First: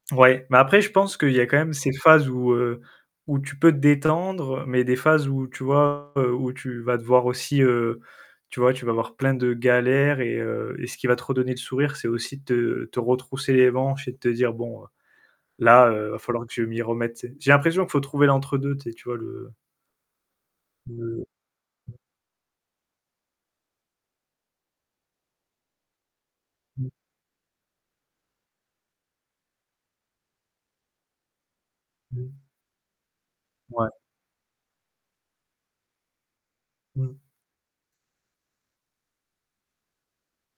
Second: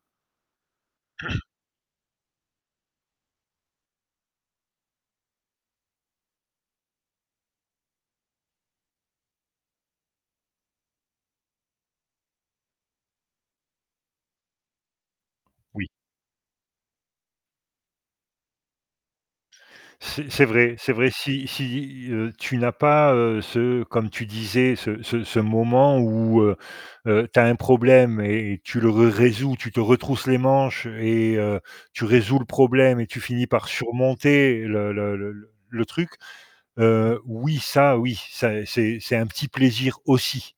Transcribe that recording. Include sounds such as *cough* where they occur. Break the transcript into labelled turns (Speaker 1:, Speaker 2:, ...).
Speaker 1: Ouais, mais après je pense qu'il y
Speaker 2: *clears throat*
Speaker 1: a quand même ces phases où, heu, où tu peux te détendre mais des phases où, tu vois, heu, où tu vas devoir aussi, heu, tu vois, tu vas avoir plein de galères et heu, et ce qui va te redonner le sourire, c'est aussi de te te retrousser les manches et de te dire: «Bon, heu,
Speaker 2: Oui.
Speaker 1: là, heu, va falloir que je m'y remette», tu sais? J'ai l'impression qu'il faut trouver l'entre deux, tu sais, tu vois, le
Speaker 2: C'est c'est vrai c'est vrai
Speaker 1: le
Speaker 2: si si, heu, tu n'as pas, heu, ce comme tu disais, ce ce ce moment où, heu,
Speaker 1: Mmh.
Speaker 2: heu, tu as un problème et tu le résous, tu te retrousses les manches et heu, tu
Speaker 1: Mmh
Speaker 2: résous
Speaker 1: mh.
Speaker 2: le problème et tu finis par
Speaker 1: Ouais.
Speaker 2: surmonter le le le le le truc,
Speaker 1: Mmh
Speaker 2: heu,
Speaker 1: mh.
Speaker 2: oui, ça, oui, ça c'est c'est un petit plaisir aussi.